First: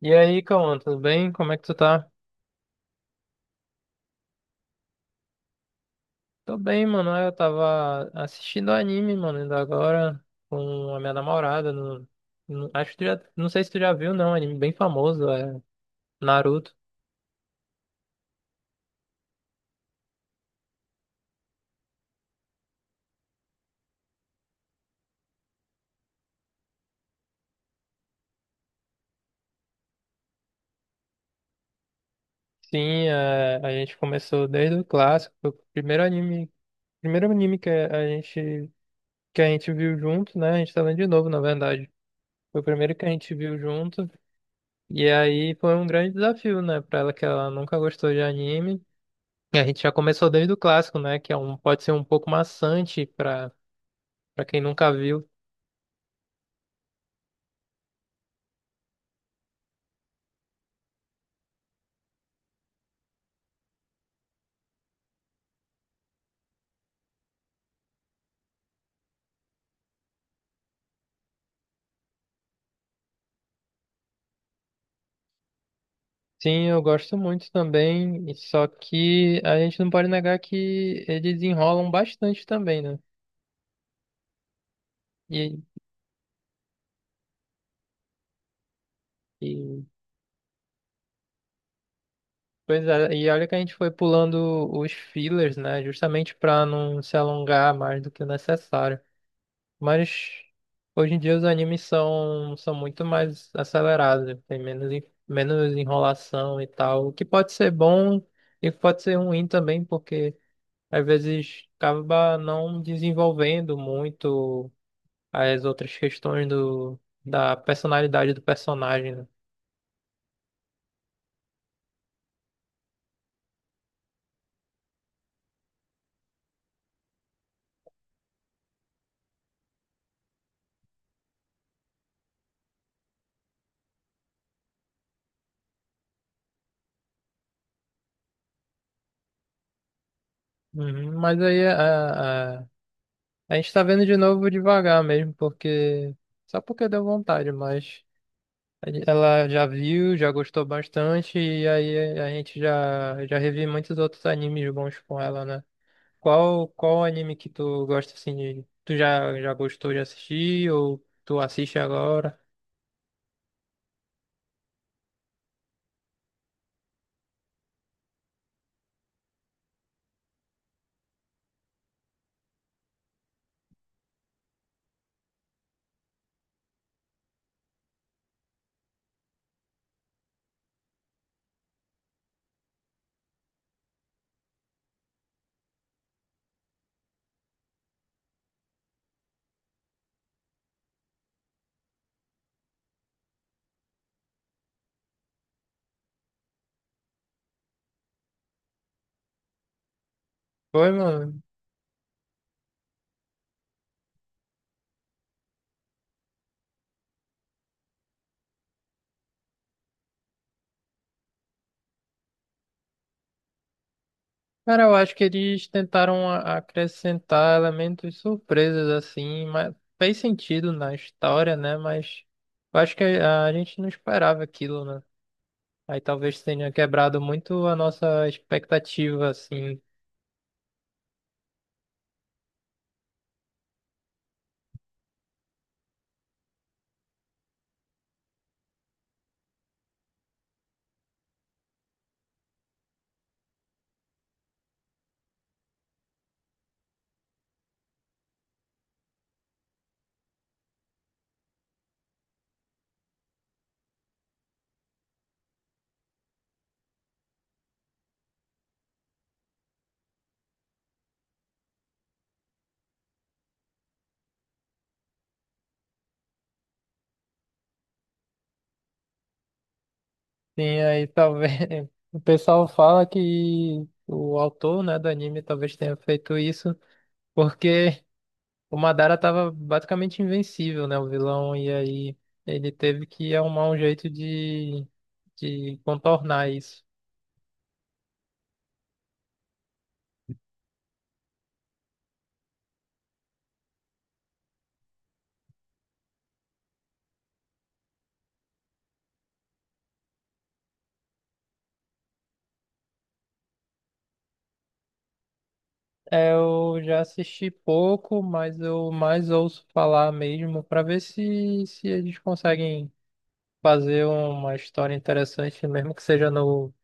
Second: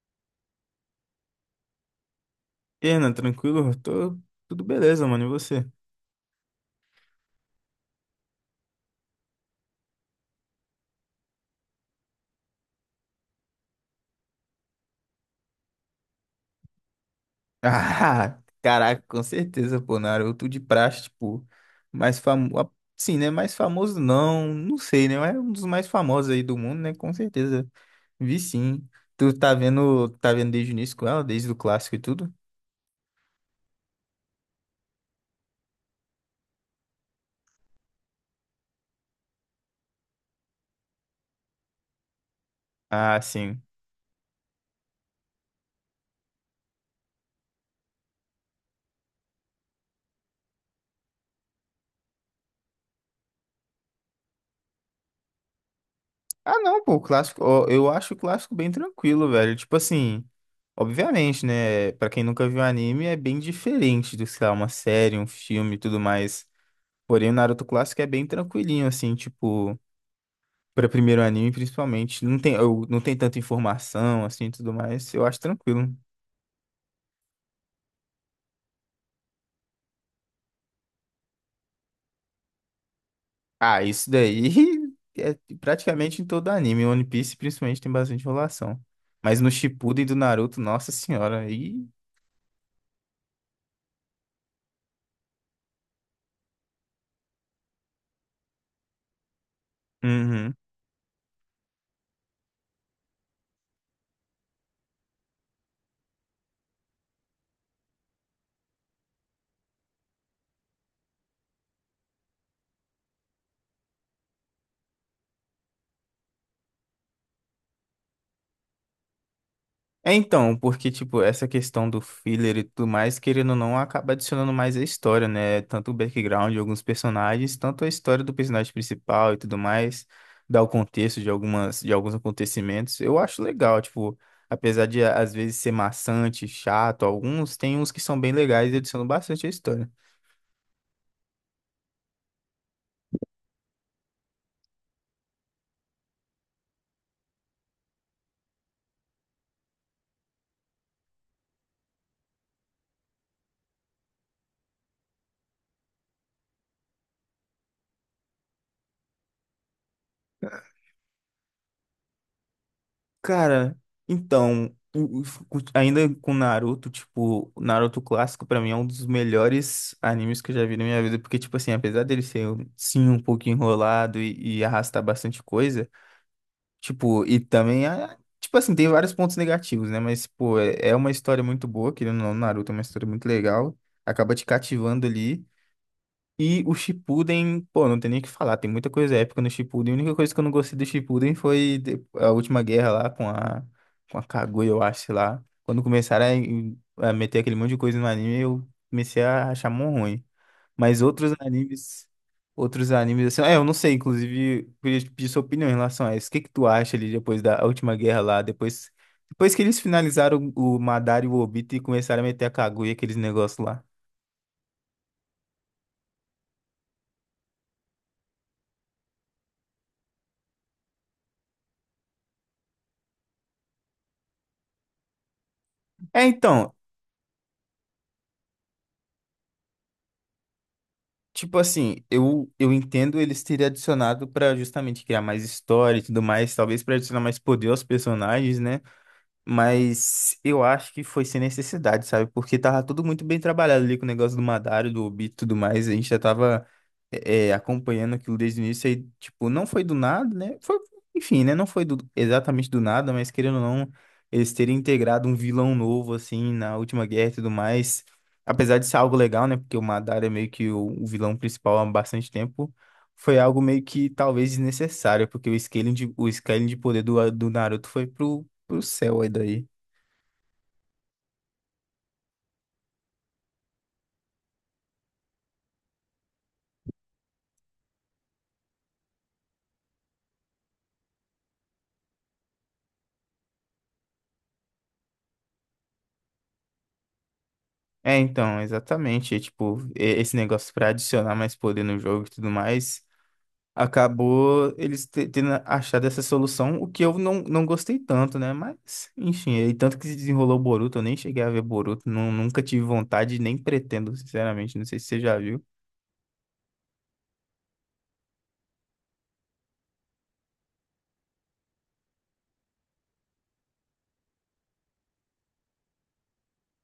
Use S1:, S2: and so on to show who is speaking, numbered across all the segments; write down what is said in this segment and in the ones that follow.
S1: E aí, Cauã, tudo bem? Como é que tu tá?
S2: E aí, Renan, tranquilo? Tô tudo beleza, mano. E você?
S1: Tô bem, mano. Eu tava assistindo anime, mano, ainda agora com a minha namorada. No, Acho que tu já, não sei se tu já viu, não. Anime bem famoso, é Naruto.
S2: Ah, caraca, com certeza, pô, Naruto de praxe, tipo, mais famoso. Sim, né? Mais famoso não, não sei, né? Mas é um dos mais famosos aí do mundo, né? Com certeza. Vi sim. Tu tá vendo desde o início com ela, desde o clássico e tudo?
S1: Sim, é, a gente começou desde o clássico, foi o primeiro anime, primeiro anime que a gente que a gente viu junto, né? A gente tá vendo de novo, na verdade. Foi o primeiro que a
S2: Ah,
S1: gente viu
S2: sim.
S1: junto. E aí foi um grande desafio, né, pra ela que ela nunca gostou de anime. E a gente já começou desde o clássico, né? Que é um, pode ser um pouco maçante para quem nunca viu.
S2: Ah, não, pô, o clássico, ó, eu acho o clássico bem tranquilo, velho. Tipo assim, obviamente, né? Pra quem nunca viu anime, é bem diferente do, sei lá, uma série, um filme e tudo mais. Porém, o Naruto clássico é bem tranquilinho, assim, tipo, para primeiro anime, principalmente. Não tem, não tem tanta informação, assim, e tudo mais. Eu acho tranquilo.
S1: Sim, eu gosto muito também, e só que a gente não pode negar que eles enrolam bastante também, né?
S2: Ah, isso daí é
S1: E,
S2: praticamente em todo anime. One Piece, principalmente, tem bastante enrolação. Mas no
S1: e,
S2: Shippuden do Naruto, nossa senhora, aí.
S1: pois é, e olha que a gente foi pulando os fillers, né? Justamente para não se alongar mais do que o necessário. Mas
S2: Uhum.
S1: hoje em dia os animes são muito mais acelerados, né? Tem menos enrolação e tal, o que pode ser bom e pode ser ruim também, porque às vezes acaba não desenvolvendo muito as outras questões da personalidade do personagem, né?
S2: É então, porque, tipo, essa questão do filler e tudo mais, querendo ou não, acaba adicionando mais a história, né? Tanto o background de alguns personagens, tanto a história do personagem principal e tudo mais, dá o contexto de algumas, de alguns acontecimentos. Eu acho legal, tipo, apesar de às vezes ser maçante, chato, alguns tem uns que são bem legais e adicionam bastante a história.
S1: Uhum, mas aí a gente tá vendo de novo devagar mesmo, porque só porque deu vontade, mas. Ela já viu, já gostou bastante, e aí a gente já revi muitos outros animes bons com ela, né? Qual anime que tu gosta assim de. Tu já gostou de assistir ou tu assiste agora?
S2: Cara, então, o- o- ainda com Naruto, tipo, o Naruto clássico pra mim é um dos melhores animes que eu já vi na minha vida, porque, tipo assim, apesar dele ser, um, sim, um pouco enrolado e arrastar bastante coisa, tipo, e também, ah, tipo assim, tem vários pontos negativos, né? Mas, pô, é uma história muito boa, querendo ou não, Naruto é uma história muito legal, acaba te cativando ali. E o Shippuden, pô, não tem nem o que falar, tem muita coisa épica no Shippuden. A única coisa que eu não gostei do Shippuden foi a última guerra lá com a Kaguya, eu acho, sei lá. Quando começaram a, a meter aquele monte de coisa no anime, eu comecei a achar mó ruim.
S1: Foi,
S2: Mas
S1: mano.
S2: outros animes, assim, é, eu não sei, inclusive, eu queria te pedir sua opinião em relação a isso. O que que tu acha ali depois da última guerra lá, depois, depois que eles finalizaram o Madara e o Obito e começaram a meter a Kaguya, aqueles negócios lá?
S1: Cara, eu acho que eles tentaram acrescentar elementos surpresas assim, mas fez sentido na história, né? Mas eu acho que a gente não esperava aquilo, né? Aí
S2: É,
S1: talvez tenha
S2: então,
S1: quebrado muito a nossa expectativa, assim.
S2: tipo assim, eu entendo eles terem adicionado pra justamente criar mais história e tudo mais, talvez pra adicionar mais poder aos personagens, né? Mas eu acho que foi sem necessidade, sabe? Porque tava tudo muito bem trabalhado ali com o negócio do Madário, do Obi e tudo mais. A gente já tava acompanhando aquilo desde o início. Aí, tipo, não foi do nada, né? Foi, enfim, né? Não foi exatamente do nada, mas querendo ou não, eles terem integrado um vilão novo, assim, na última guerra e tudo mais. Apesar de ser algo legal, né? Porque o Madário é meio que o vilão principal há bastante tempo. Foi algo meio que talvez desnecessário, porque o scaling de poder do Naruto foi pro céu aí daí.
S1: Sim, aí talvez o pessoal fala que o autor, né, do anime talvez tenha feito isso porque o Madara tava basicamente invencível, né, o vilão, e aí ele teve que arrumar um jeito de contornar isso.
S2: É, então, exatamente. Tipo, esse negócio pra adicionar mais poder no jogo e tudo mais, acabou eles tendo achado essa solução, o que eu não gostei tanto, né? Mas, enfim, e tanto que se desenrolou o Boruto, eu nem cheguei a ver Boruto, nunca tive vontade, nem pretendo, sinceramente. Não sei se você já viu.
S1: É, eu já assisti pouco, mas eu mais ouço falar mesmo pra ver se eles conseguem fazer uma história interessante, mesmo que seja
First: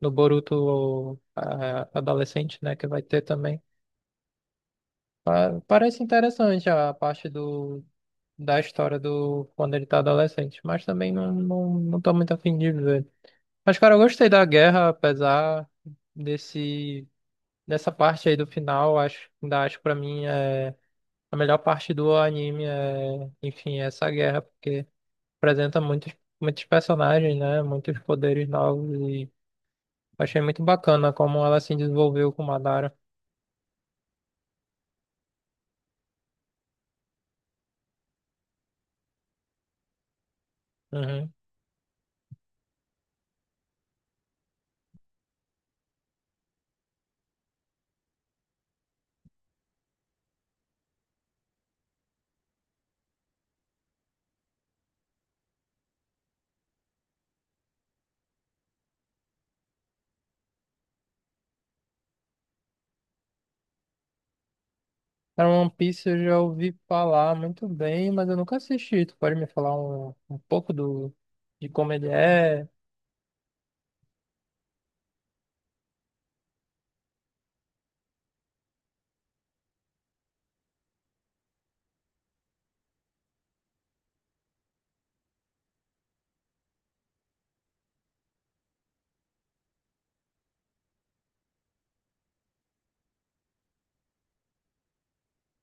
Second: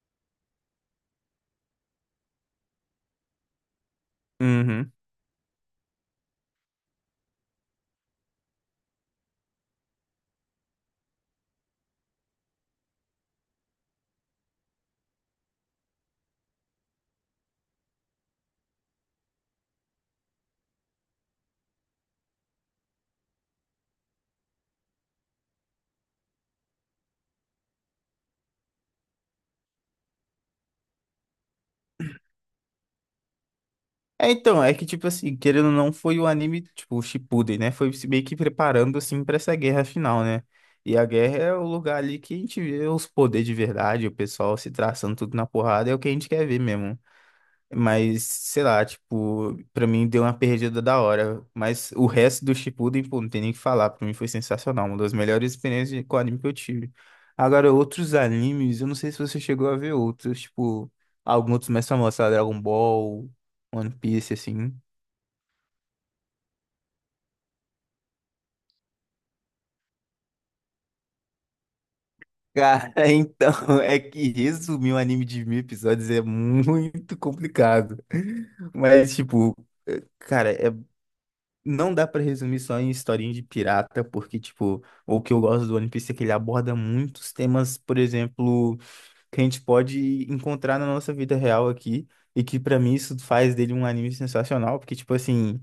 S1: no Boruto adolescente, né, que vai ter também.
S2: Uhum.
S1: Parece interessante a parte do, da história do quando ele tá adolescente, mas também não tô muito afim de ver. Mas, cara, eu gostei da guerra, apesar desse, dessa parte aí do final, acho, ainda acho pra mim é a melhor parte do anime é, enfim, é essa guerra, porque apresenta muitos, muitos personagens, né? Muitos poderes novos e achei muito bacana como ela se desenvolveu com Madara.
S2: É, então, é que, tipo assim, querendo ou não, foi o anime, tipo, o Shippuden, né? Foi se meio que preparando, assim, pra essa guerra final, né? E a
S1: Uhum.
S2: guerra é o lugar ali que a gente vê os poderes de verdade, o pessoal se traçando tudo na porrada, é o que a gente quer ver mesmo. Mas, sei lá, tipo, pra mim deu uma perdida da hora. Mas o resto do Shippuden, pô, não tem nem o que falar. Pra mim foi sensacional. Uma das melhores experiências com anime que eu tive. Agora, outros animes, eu não sei se você chegou a ver outros, tipo, alguns outros mais famosos, sei lá, Dragon Ball, One Piece, assim.
S1: Cara, One Piece eu já ouvi falar muito bem, mas eu nunca assisti. Tu pode me falar um pouco do, de como ele é?
S2: Cara, então, é que resumir um anime de mil episódios é muito complicado. Mas, tipo, cara, não dá pra resumir só em historinha de pirata, porque, tipo, o que eu gosto do One Piece é que ele aborda muitos temas, por exemplo, que a gente pode encontrar na nossa vida real aqui, e que pra mim isso faz dele um anime sensacional, porque, tipo assim.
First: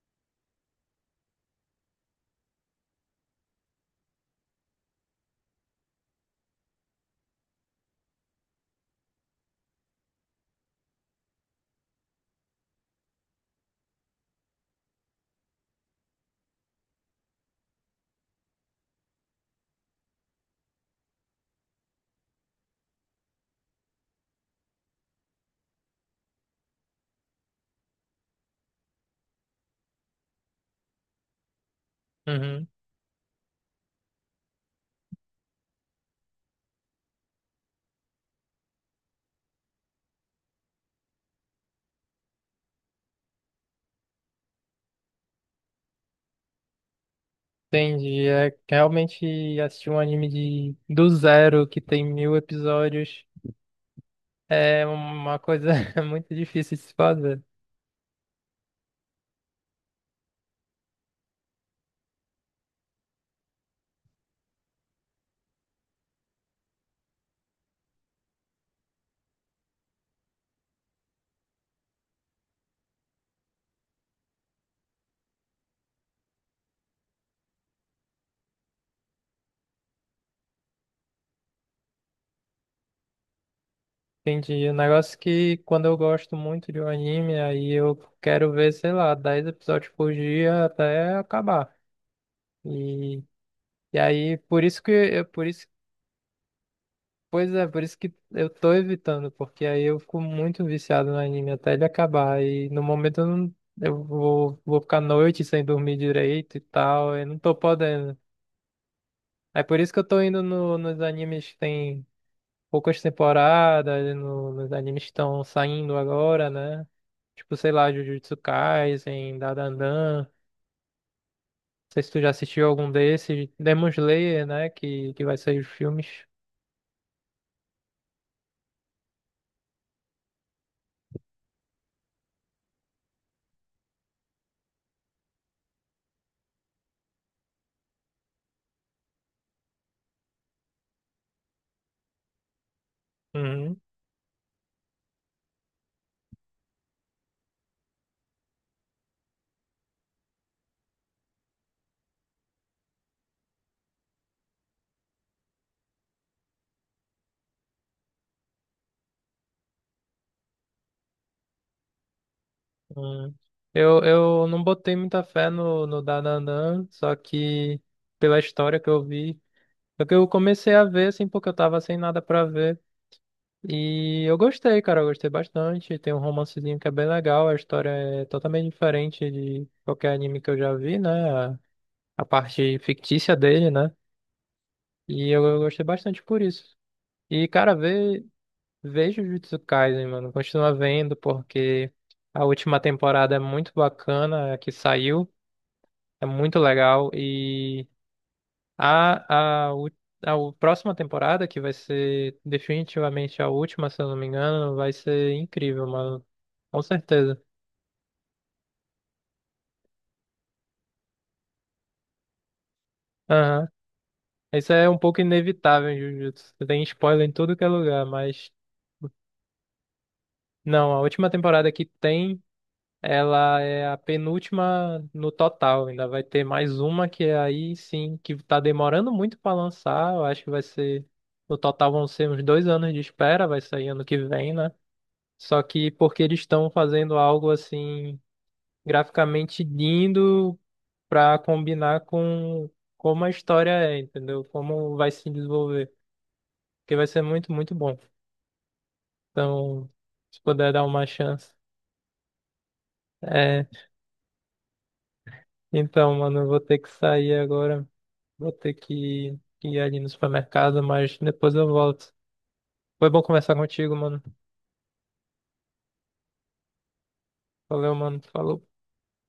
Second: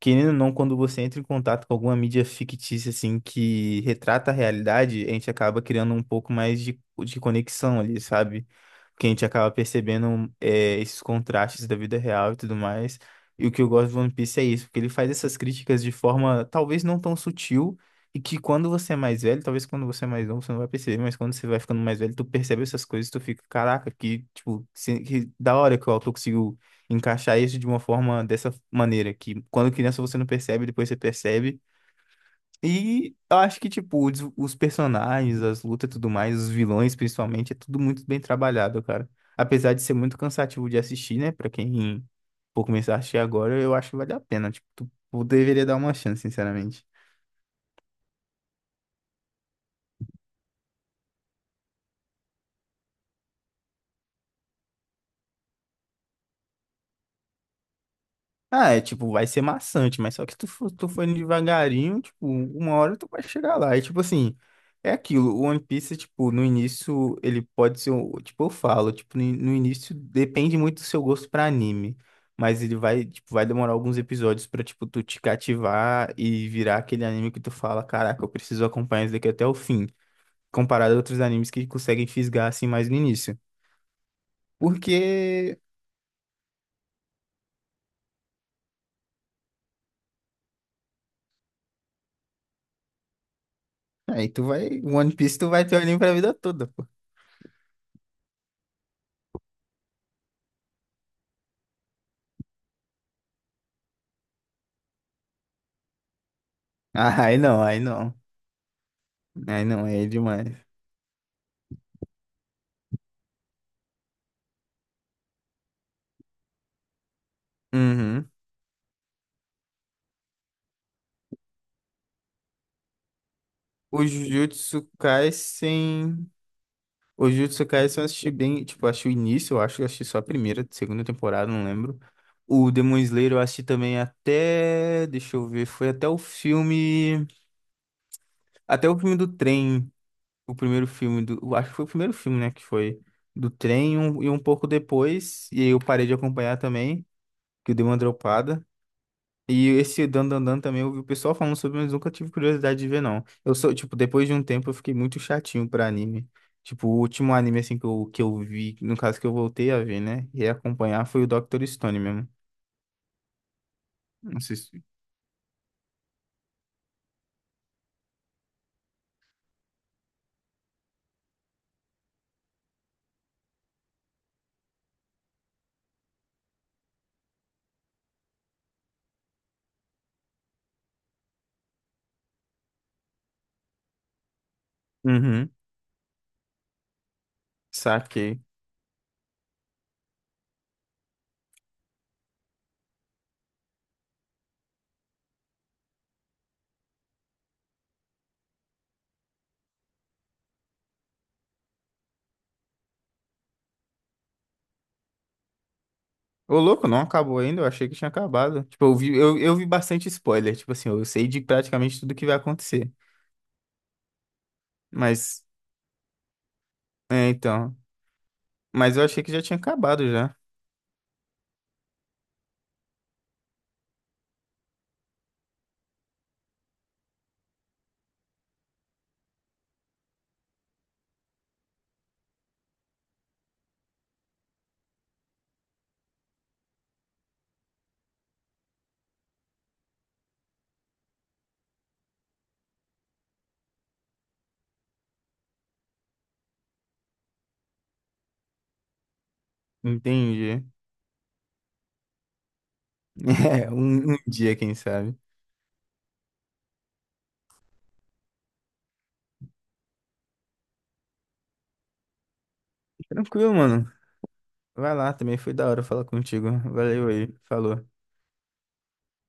S2: Querendo ou não, quando você entra em contato com alguma mídia fictícia, assim, que retrata a realidade, a gente acaba criando um pouco mais de conexão ali, sabe? Porque a gente acaba percebendo é, esses contrastes da vida real e tudo mais. E o que eu gosto do One Piece é isso, porque ele faz essas críticas de forma talvez não tão sutil, e que quando você é mais velho, talvez quando você é mais novo, você não vai perceber, mas quando você vai ficando mais velho, tu percebe essas coisas, tu fica, caraca, que, tipo, que da hora que o autor conseguiu encaixar isso de uma forma dessa maneira, que quando criança você não percebe, depois você percebe.
S1: Uhum.
S2: E eu acho que, tipo, os personagens, as lutas e tudo mais, os vilões principalmente, é tudo muito bem trabalhado, cara. Apesar de ser muito cansativo de assistir, né? Pra quem for começar a assistir agora, eu acho que vale a pena. Tipo, tu deveria dar uma chance, sinceramente.
S1: Entendi. É realmente assistir um anime de, do zero, que tem 1000 episódios, é uma coisa muito difícil de se fazer.
S2: Ah, é tipo, vai ser maçante, mas só que tu for indo devagarinho, tipo, uma hora tu vai chegar lá. E tipo assim, é aquilo, o One Piece, tipo, no início ele pode ser, tipo, eu falo, tipo, no início depende muito do seu gosto pra anime, mas ele vai, tipo, vai demorar alguns episódios pra, tipo, tu te cativar e virar aquele anime que tu fala, caraca, eu preciso acompanhar isso daqui até o fim, comparado a outros animes que conseguem fisgar assim mais no início.
S1: Entendi. O negócio é que
S2: Porque
S1: quando eu gosto muito de um anime, aí eu quero ver, sei lá, 10 episódios por dia até acabar. E, e
S2: aí
S1: aí,
S2: tu
S1: por
S2: vai,
S1: isso
S2: One
S1: que,
S2: Piece
S1: por
S2: tu vai
S1: isso
S2: ter o anime pra vida toda.
S1: Pois é, por isso que eu tô evitando, porque aí eu fico muito viciado no anime até ele acabar. E no momento eu, não, eu vou ficar à noite sem dormir direito e tal, eu
S2: Ah, aí
S1: não tô
S2: não, aí não.
S1: podendo. É
S2: Aí
S1: por
S2: não,
S1: isso que eu
S2: aí é
S1: tô indo
S2: demais.
S1: no, nos animes que tem poucas temporadas, nos animes que estão saindo agora, né? Tipo, sei lá,
S2: Uhum.
S1: Jujutsu Kaisen, Dandadan. Não sei se tu já assistiu algum desses. Demon
S2: Os
S1: Slayer, né?
S2: Jujutsu
S1: Que vai sair os filmes.
S2: Kaisen. Os Jujutsu Kaisen eu assisti bem, tipo, eu acho o início, eu acho que eu assisti só a primeira, segunda temporada, não lembro. O Demon Slayer eu assisti também até, deixa eu ver, foi até o filme do trem, o primeiro filme do, eu acho que foi o primeiro filme, né, que foi do
S1: Uhum,
S2: trem e um pouco depois, e aí eu parei de acompanhar também, que eu dei uma dropada. E esse Dan Dan Dan também eu vi o pessoal falando sobre, mas nunca tive curiosidade de ver, não. Eu sou, tipo, depois de um tempo eu fiquei muito chatinho pra anime. Tipo, o último anime, assim, que que eu vi, no caso que eu voltei a ver, né? E acompanhar foi o Dr. Stone mesmo.
S1: uhum.
S2: Não
S1: Eu
S2: sei
S1: não
S2: se...
S1: botei muita fé no Dananã, só que pela história que eu vi. Só que eu comecei a ver, assim, porque eu tava sem nada pra ver. E eu gostei, cara, eu gostei bastante. Tem um romancezinho que é bem legal, a história é totalmente diferente de qualquer anime que eu já vi, né? A parte fictícia dele, né? E
S2: Uhum,
S1: eu gostei bastante por isso. E, cara, vê.
S2: saquei.
S1: Vejo Jujutsu Kaisen, mano. Continua vendo porque a última temporada é muito bacana, a que saiu, é muito legal. E a, a, u- a próxima temporada, que vai ser definitivamente a última, se eu não me engano, vai ser incrível, mano.
S2: Ô,
S1: Com
S2: louco, não acabou
S1: certeza.
S2: ainda, eu achei que tinha acabado. Tipo, eu vi, eu vi bastante spoiler, tipo assim, eu sei de praticamente tudo que vai acontecer.
S1: Aham. Isso é um pouco
S2: Mas,
S1: inevitável em Jujutsu. Tem spoiler
S2: é,
S1: em tudo que é
S2: então...
S1: lugar, mas
S2: Mas eu achei que já tinha acabado já.
S1: não, a última temporada que tem. Ela é a penúltima no total. Ainda vai ter mais uma que é aí sim, que tá demorando muito para lançar. Eu acho que vai ser. No total vão ser uns 2 anos de espera, vai sair ano que vem, né? Só que porque eles estão fazendo algo assim, graficamente lindo pra combinar com como a história é, entendeu? Como vai se desenvolver. Porque vai ser muito, muito bom. Então, se
S2: Entendi.
S1: puder dar uma chance. É,
S2: É, um dia, quem sabe.
S1: então, mano, eu vou ter que sair agora. Vou ter que ir ali no supermercado, mas depois eu volto. Foi bom
S2: Tranquilo,
S1: conversar
S2: mano.
S1: contigo, mano.
S2: Vai lá, também foi da hora falar contigo. Valeu aí, falou.
S1: Valeu, mano. Falou.